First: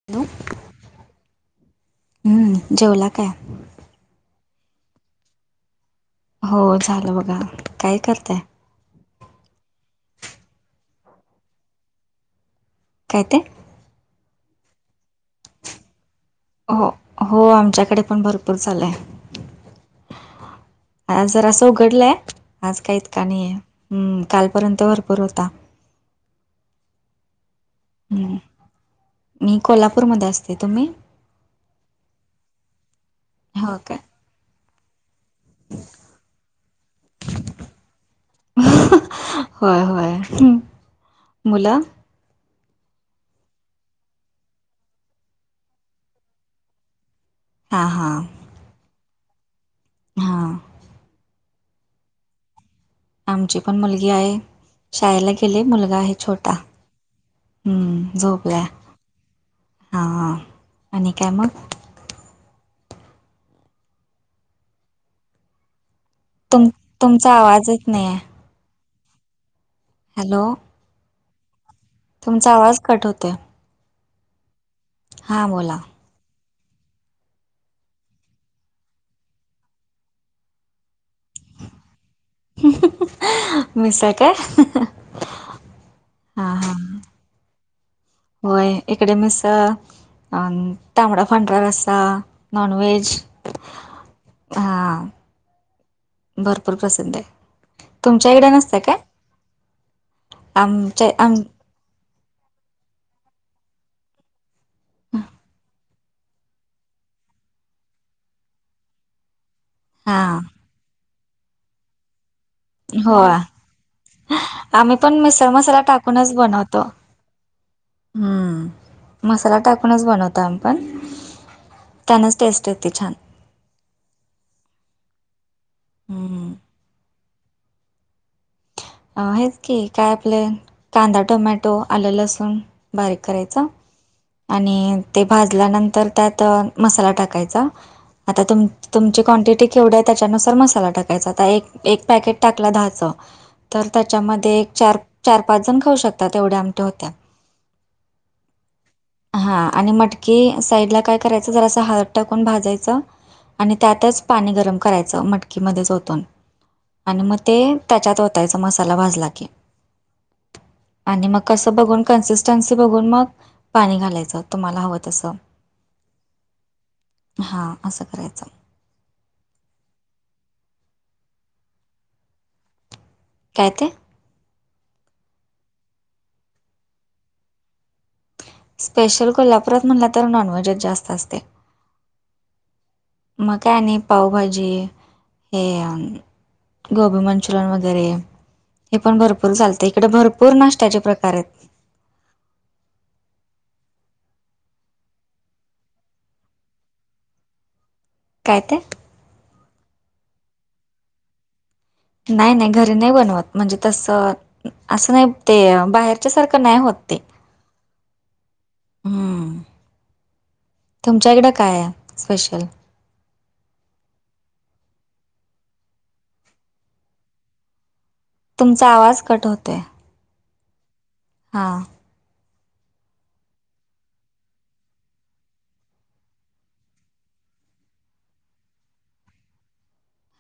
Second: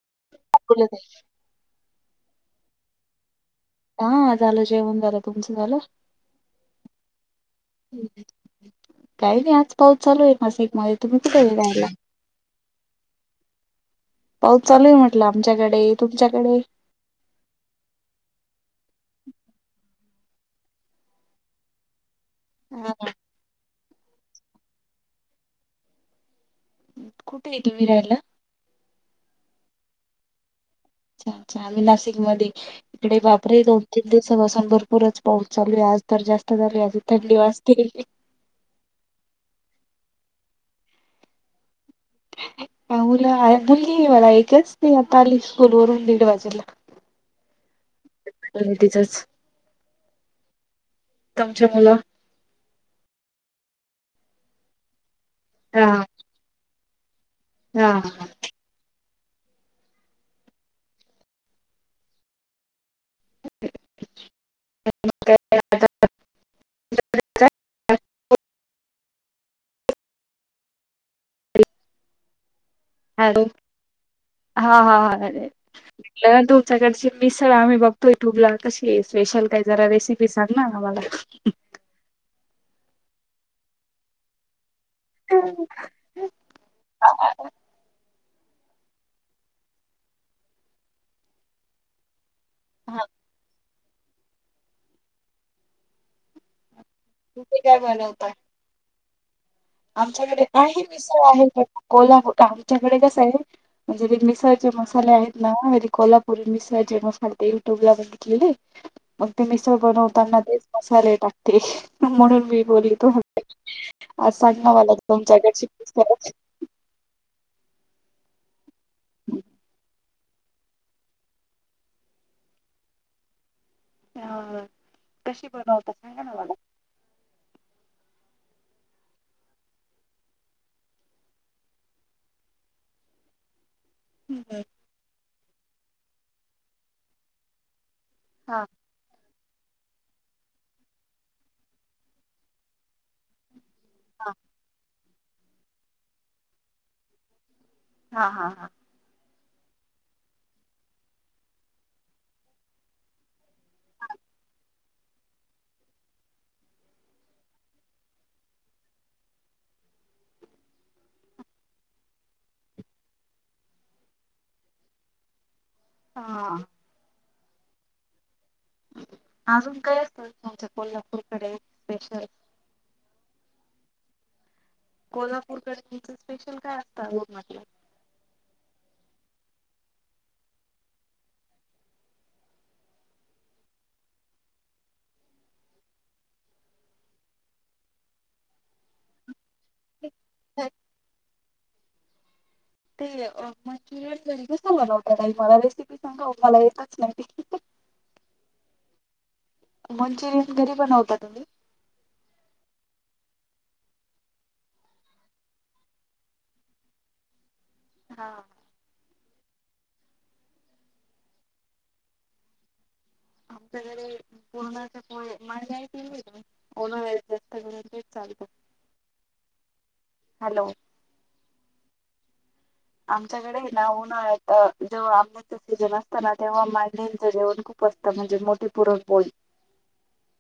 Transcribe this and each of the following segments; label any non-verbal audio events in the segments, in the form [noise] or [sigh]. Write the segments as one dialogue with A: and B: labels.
A: हॅो
B: खु दे
A: जेवला काय
B: हा झालं जेवण झालं तुमचं झालं
A: हो झालं बघा काय करताय
B: काही नाही आज पाऊस चालू आहे नासिक मध्ये तुम्ही कुठे घऊ राला
A: काय ते
B: पाऊस चालूय म्हटलं आमच्याकडे तुमच्याकडे
A: हो हो आमच्याकडे पण भरपूर चाल आहे आ जर असं उघडलंय आज का इतका नाहीय हम् कालपर्यंत भरपूर होता
B: कुठे येत वीरला
A: हम्म मी कोल्हापूरमध्ये असते तुम्ही
B: अच्छा अच्छा आम्ही नाशिक ममध्ये इकडे वापरे
A: हो
B: दोन
A: काय
B: तीन दिवस सून भरपूरच पाऊस चालू आहे आज तर जास्त झालू आजी थंडी वाजते ग
A: होय होय मुूला
B: मुला मुलगी मला एकच ते आता आली स्कूल वरून दीड वाजेला
A: हा हा
B: बर टीचर्स
A: हा
B: तमच्या मुला
A: आमची पण मुलगी आहे शाळेला गेले
B: हा
A: मुलगा आहे छोटा
B: हा
A: हम् झोपल्या हा आणि काय मग
B: ह
A: तुम तुमचा
B: काय?
A: आवाजच नाही आहे हॅलो तुमचा आवाज कट होत
B: हॅलो हा हा हा अरे
A: बोला
B: तुमच्याकडची मिसळ आम्ही बघतो युट्यूबला कशी स्पेशल काही जरा रेसिपी सांग ना आम्हाला
A: मीस काय हा हा
B: हम्
A: होय एकडेमसा तांबडा फांडर असा नॉन
B: हा
A: वहेज हां भरपूर प्रेझंट
B: तुम्ही काय
A: आहे तुमच्या
B: बनवताय?
A: इड नसत काय
B: आमच्याकडे आहे
A: आमच्या
B: मििक्सर
A: आम
B: आहे कोल्हापूर आमच्याकडे कस आहे म्हणजे ते मििक्सर जे मसाले आहेत नारी कोल्हापुरी मिस जे मसाले ते युट्यूबला बघितलेले मग ते मिसळ
A: हा
B: बनवताना तेच मसाले टाकते म्हणून मी बोलली तू
A: हो
B: अस
A: आम्ही पण मिसळ मसाला टाकूनच बनवतो हम्म मसाला टाकूनच बनवतो पण त्यांनाच टेस्ट येते छान
B: हा,, कशी बनवता सांगा ना
A: हम्म
B: मला?
A: अ हेच की, काय प्लनऽ कांदा टोमॅटो, आलं लसूण, बारीक करायचा. आणि,, ते भाजल्यानंतर त्यात, मसाला टाकायचा, आता
B: हा
A: तुमऽ तुमची क्वांटिटी केवढी आहे त्याच्यानुसार मसाला टाकायचा, आता एक, एक पॅकेट टाकला दहाचं. तर
B: हा
A: त्याच्यामध्ये, चार चार पाच जण खाऊ शकतात, एवढ्या आमट्या होत्या.
B: हा हा हा,,
A: हा,, आणि मटकी साईडला काय करायचं, जरा असं हळद टाकून भाजायचं. आणि त्यातच पाणी गरम करायचं मटकीमध्ये झोतून आणि मग ते त्याच्यात ओतायचा, मसाला भाजला कीऽ आणि मग कसं बघून, कन्सिस्टन्सी बघून मग,, पाणी घालायचं, तुम्हाला हवं तसं.
B: हा,
A: हा, असं करायचं.
B: अजून काय असत? तुमच्या कोल्हापूरकडे स्पेशल,
A: काय ते?
B: कोल्हापूरकडे तुमचं स्पेशल काय असतं म्हटलं?
A: स्पेशल कोल्हापुरात म्हणला तर नॉनव्हेजच जास्त असतय. मग काय आणि पावभाजी, हेऽ गोबी मंचुरियन वगैरे,, हे पण भरपूर चालतय इकडे, भरपूर नाश्त्याचे प्रकार आहेत.
B: तेऽ री कस बलाव, ताई मला रेसिपी सांगा, मला एतच नाहीती.
A: काय ते?
B: मंचुरियन घरी बनवता तुम्ही?
A: नाही नाही, घरी नाही बनवत, म्हणजे तसंऽ असं नाही ते,, बाहेरच्या सारखं नाही होत ते,
B: हां,
A: हम्म, तुमच्याकडें काय आहे स्पेशल?
B: आमच्याकडे,, पूर्णाचे मांडे, ओन वेळेस जास्त करय तेच चालत.
A: तुमचा आवाज कट होतोय.
B: हॅलो,
A: हां,
B: आमच्याकडे ना, उन्हाळ्यात अ, जेव्हा आऽ सीजन असताना तेव्हा, मांडंच जेवण खूप असतं, म्हणजे मोठी पूरनपोळी.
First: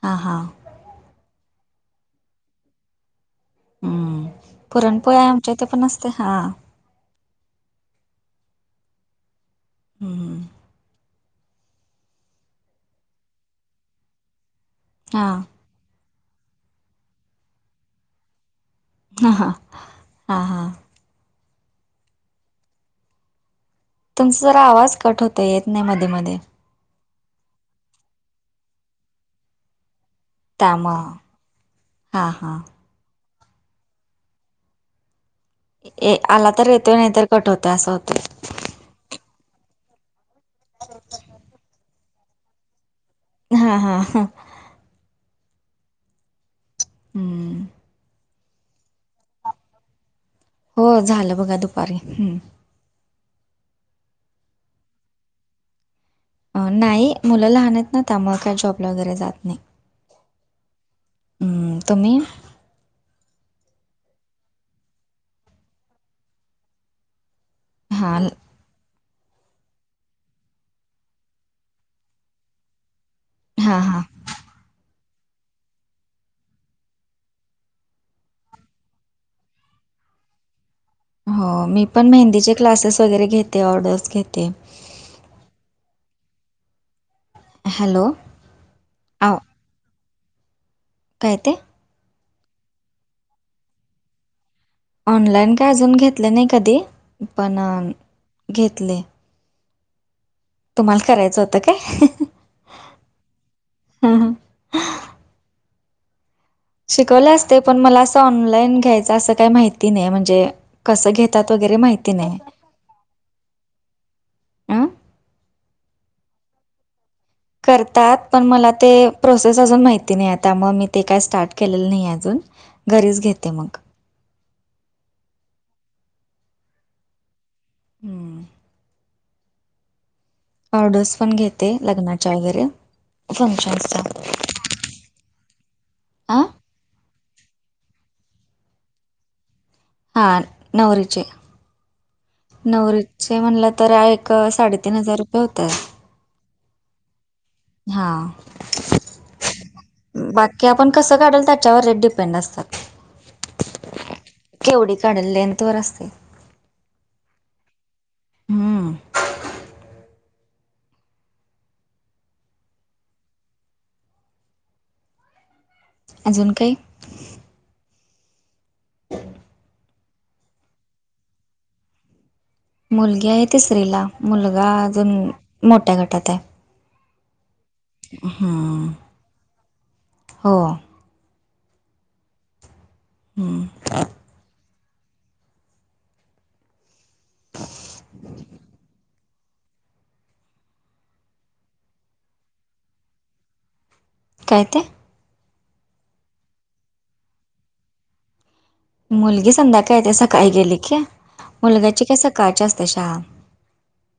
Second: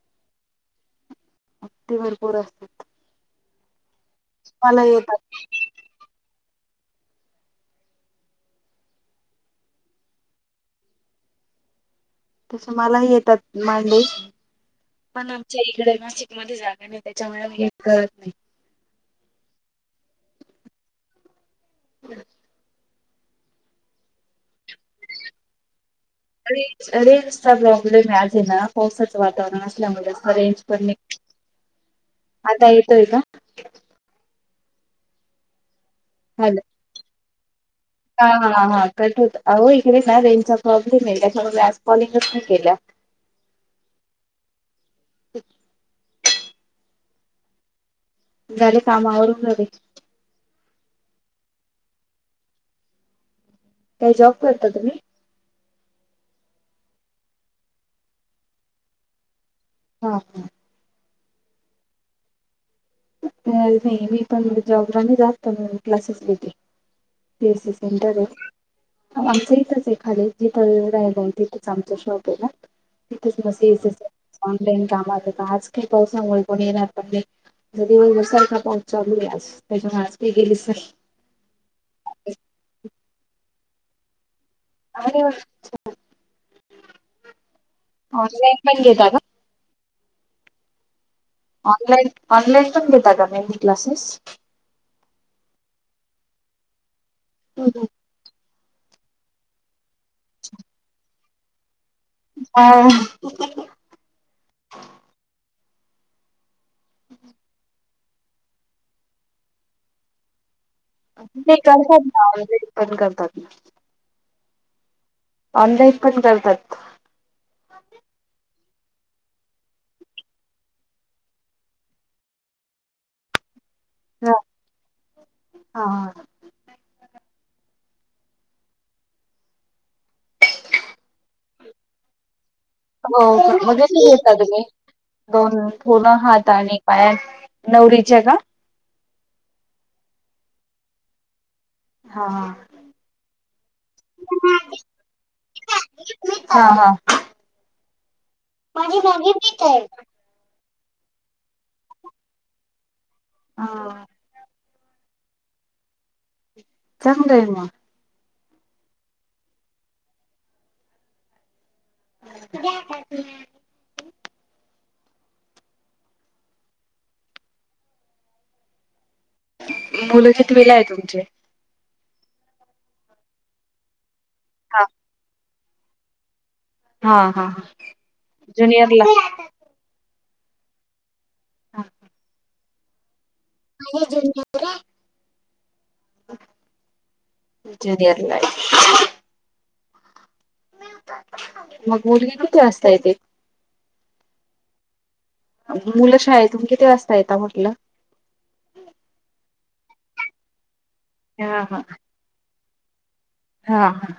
A: हा, हा,
B: ते भरपूर असतात.
A: हम्म,
B: मला येत
A: पुरणपोळ्या आमच्या इथे पण असते, हा,, ह ह,
B: तस मलाही येतात मांडे, पण
A: हां
B: आमच्या इकडेऽ मध्ये जागा नाही, त्याच्यामुळे कळत नाहीऽ
A: हां हां हां, हां, तुमचा जरा आवाज कट होतय,, येत नाही मध्ये मध्ये.
B: र रीलल्सचा प्रॉब्लेम आज, आहे ना पावसाचं वातावरण असल्यामुळे. अ रेंज करणे,
A: त्यामुळं हां हां
B: आता येतोय का?
A: आला
B: हॅलो
A: तर येतोय, नाहीतर कट वतंय असं होतं.
B: हा, हा, हा कट होत, अवो इकडे ना रेंजचा प्रॉब्लेम आहे, त्याच्यामुळे आज कॉलिंगच नाही केल्या.
A: हा हा, हा, हम्म,
B: झाले, कामावरून जाली.
A: हो, झालं बघा दुपारी, ह्,,
B: काय जॉब करता तुम्ही?
A: नाही मुलं लहानत ना त्यामुळेळ काय जॉबला वगैरे जात नाही
B: हां हां
A: तुम्ही
B: नाही मी पण जॉग्रा जात पण क्लासेस भटे पीसस
A: हा
B: सेंटर आहे आमचं इथच आहे खाली जी त आहे गन तिथच आमच शॉप आहे ना इथच म
A: हा हा
B: ऑनलाईन कामातता आज काही पावसामुळे कोण येणार पण दिवस बसाल का पाऊचचा आज त्याच्यामुळे आज त गेली
A: हो मी पण मेहंदीचे क्लासेस वगैरे घेते ऑर्डर्स घेते.
B: आरे वा छान.
A: हॅलो.
B: होरी लाईन पण घेता का?
A: आ काय ते?
B: ऑनलाईन ऑनलाईन पण घेता का मेहंदी क्लासेस.
A: ऑनलाईन काय अजून घेतल नाही कधी पण घेतले.
B: [inaudible]
A: तुम्हाला करायचं होतं काय?
B: हा
A: हा हा. शिकवले असते पण मला असं ऑनलाईन घ्यायच असं काही माहिती नाही म्हणजे. कसं घेतात
B: ते
A: वगैरे
B: करतात
A: माहिती
B: ना
A: नाही.
B: ऑनलाईन पण करतात ना.
A: अ
B: ऑनलाईन पण करतात.
A: करतात पण मला ते प्रोसेस अजून माहिती नाही आता म मी ते काय स्टार्ट केलेलं नाही अजून. घरीच घेते मग.
B: ह हा हा.
A: हम्म. ऑर्डर्स पण घेते लग्नाच्या वगैरे.
B: हो [unintelligible]
A: फंक्शन्सच्या.
B: घेता तुम्ही दोन पूर्ण
A: आ?
B: हाताने. पायानं नवरीचे का?
A: हां नवरीचे.
B: हा हा
A: नवरीचे म्हणलं तर एक साडेतीन हजार रुपये होतात.
B: हा हा.
A: हा.
B: माझी माझी भीक हाय.
A: बाकी आपण कसं काढल त्याच्यावर रेट डिपेंड असतात.
B: हा.
A: केवढी काढल लेंथ वर असतय.
B: चांगलय मग.
A: हम्म्म.
B: [unintelligible]
A: अजून काही?
B: मुलं कितीवीला आहे तुमचे?
A: मुलगी आहे तिसरीला मुलगा
B: हा
A: अजून मोठ्या गटात हाय.
B: हा हा हा.
A: हम्म. हो.
B: आक
A: हम्म.
B: माझ्या जुनियरलाय. जुनिअरलाय. मग मुलगी किती वासता येते.
A: काय ते?
B: मुलं शाळेतून किती वाजता येता म्हटलं.
A: मुलगी संध्याकायेत सकाळी गेली की
B: हा हा
A: मुलग्याची काय सकाळची असते शहा.
B: हा हा.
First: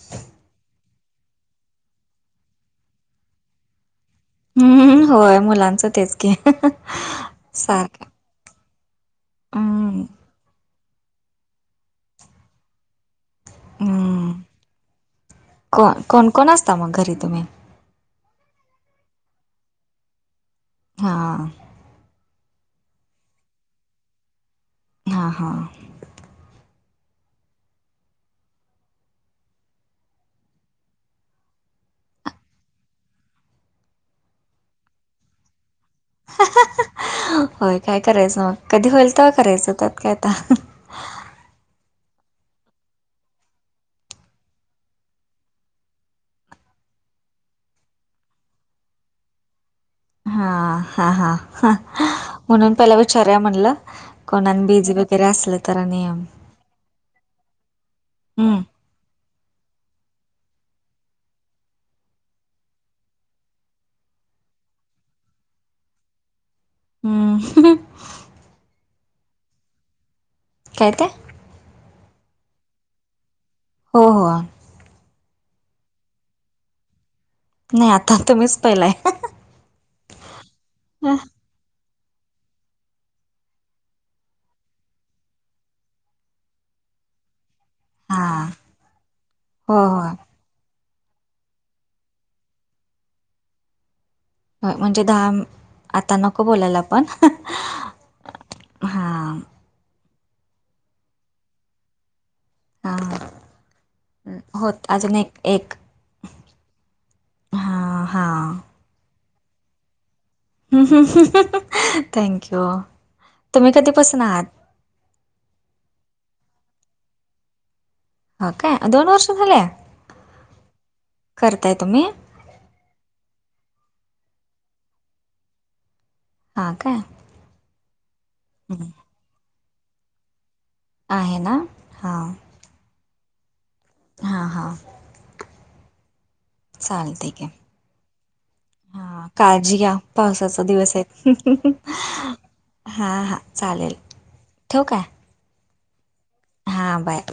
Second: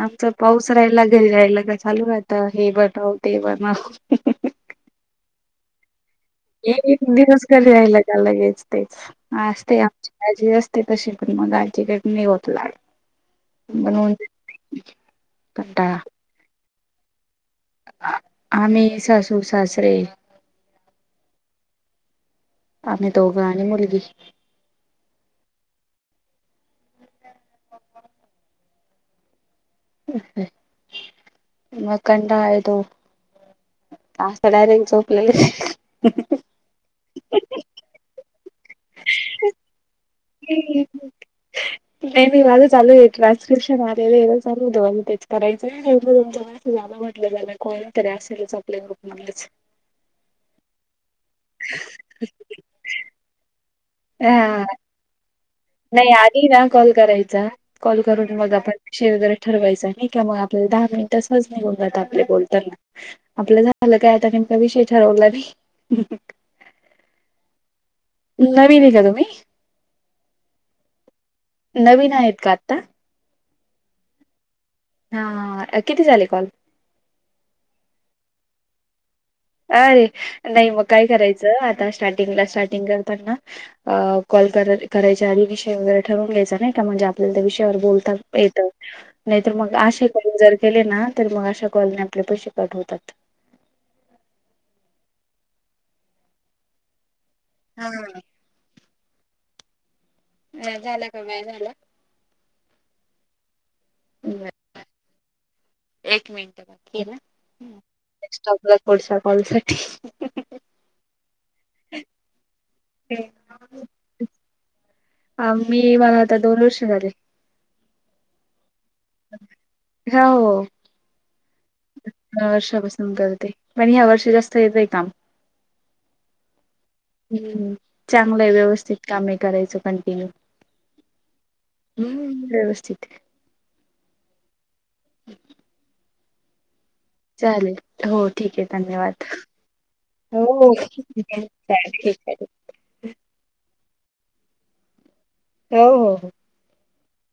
B: आमचा पाऊस राहिला घरी राहिला का चालू राहत हे बनव ते बनव.
A: हम् होय मुलांचं तेच. की
B: एक दिवस करीी राहिला
A: सारखं
B: का लगेच. असते
A: हम्म
B: आमची आजी असते तशी पण मग आजीकडने होत ला.
A: ् को
B: कंटाळा.
A: कोण कोण असता मग घरी तुम्ही.
B: आम्ही सासू सासरे.
A: हां.
B: आमे तो गाणी मुलग.
A: हां हां.
B: म कडयदो. आ स डारे चोपले.
A: होय काय करायचं मग कधी होईल तर करायचं त्यात काय आता.
B: ह.
A: [inaudible]
B: नाही नाही माझं चालू आहे ट्रान्स्क्रिप्शन आलेलं चालू होत म तेच करायचं. झालं म्हटलं झालं कोण तरी असेलच आपल्या ग्रुप मच.
A: हा हा हा म्हणून पला विचार्या म्हणलं कोणा
B: हा
A: बीझी. बे असलं तर. आणि
B: नाही आधी ना कॉल करायचा कॉल करून मग
A: हम्म
B: आपण. शेरजरा ठरवायचं नाही का मग आपल्याला दहा मिनिटं सहज निघून जात आपले बोलताना. आपलं झालं काय आता कमका विषय ठरवला बी.
A: हम्म.
B: नवीन आहे का तुम्ही.
A: काय ते.
B: नवीन आहेत का आता.
A: हो हो.
B: हां किती झाले कॉल.
A: नाही आता तुम्हीच पहिलाय.
B: अरे नाही मग काय करायचं आता स्टार्टिंगला स्टार्टिंग करताना. अ कॉल करायचा आध विषय वगैरे ठरवून घ्यायचा नाही का म्हणजे आपल्याला त्या विषयावर बोल.
A: हा
B: ेत नाहीतर मग
A: हो हो
B: असे कर ज. केले ना तर मग अशा कॉलने आपले पैसे काठवतात.
A: हो म्हणजे दहा आता नको बोलायला आपण.
B: हा. ह झाला का बाय झाला.
A: ह
B: बरं,
A: होत अजून एक एक.
B: एक मिनट बाकी
A: हां हां
B: ना्टॉपला थोडसा कॉल सा.
A: थँक्यू तुम्ही कधीपसून आहात.
B: आ मी मला आता दोन वर्ष झाले.
A: हो काय दोन वर्ष झालेय
B: हा हो
A: करताय तुम्ही.
B: वर्षापासून करते पण ह्या वर्ष जास्त येत आहे काम.
A: हां काय
B: हम्म चांगलं आहे
A: हं.
B: व्यवस्थित काम आहे करायचं कंटिन्यू.
A: आहे ना हां
B: हम्म व्यवस्थित.
A: हा हा.
B: हम्.
A: चालेस.
B: चालेल हो ठीक आहे धन्यवाद
A: काळजी घ्या पावसाचा
B: हो
A: दिवस
B: चाल
A: आहेत
B: ठीक आहे
A: हां हां चालेल ठव काय
B: हो हो हो
A: हां बाय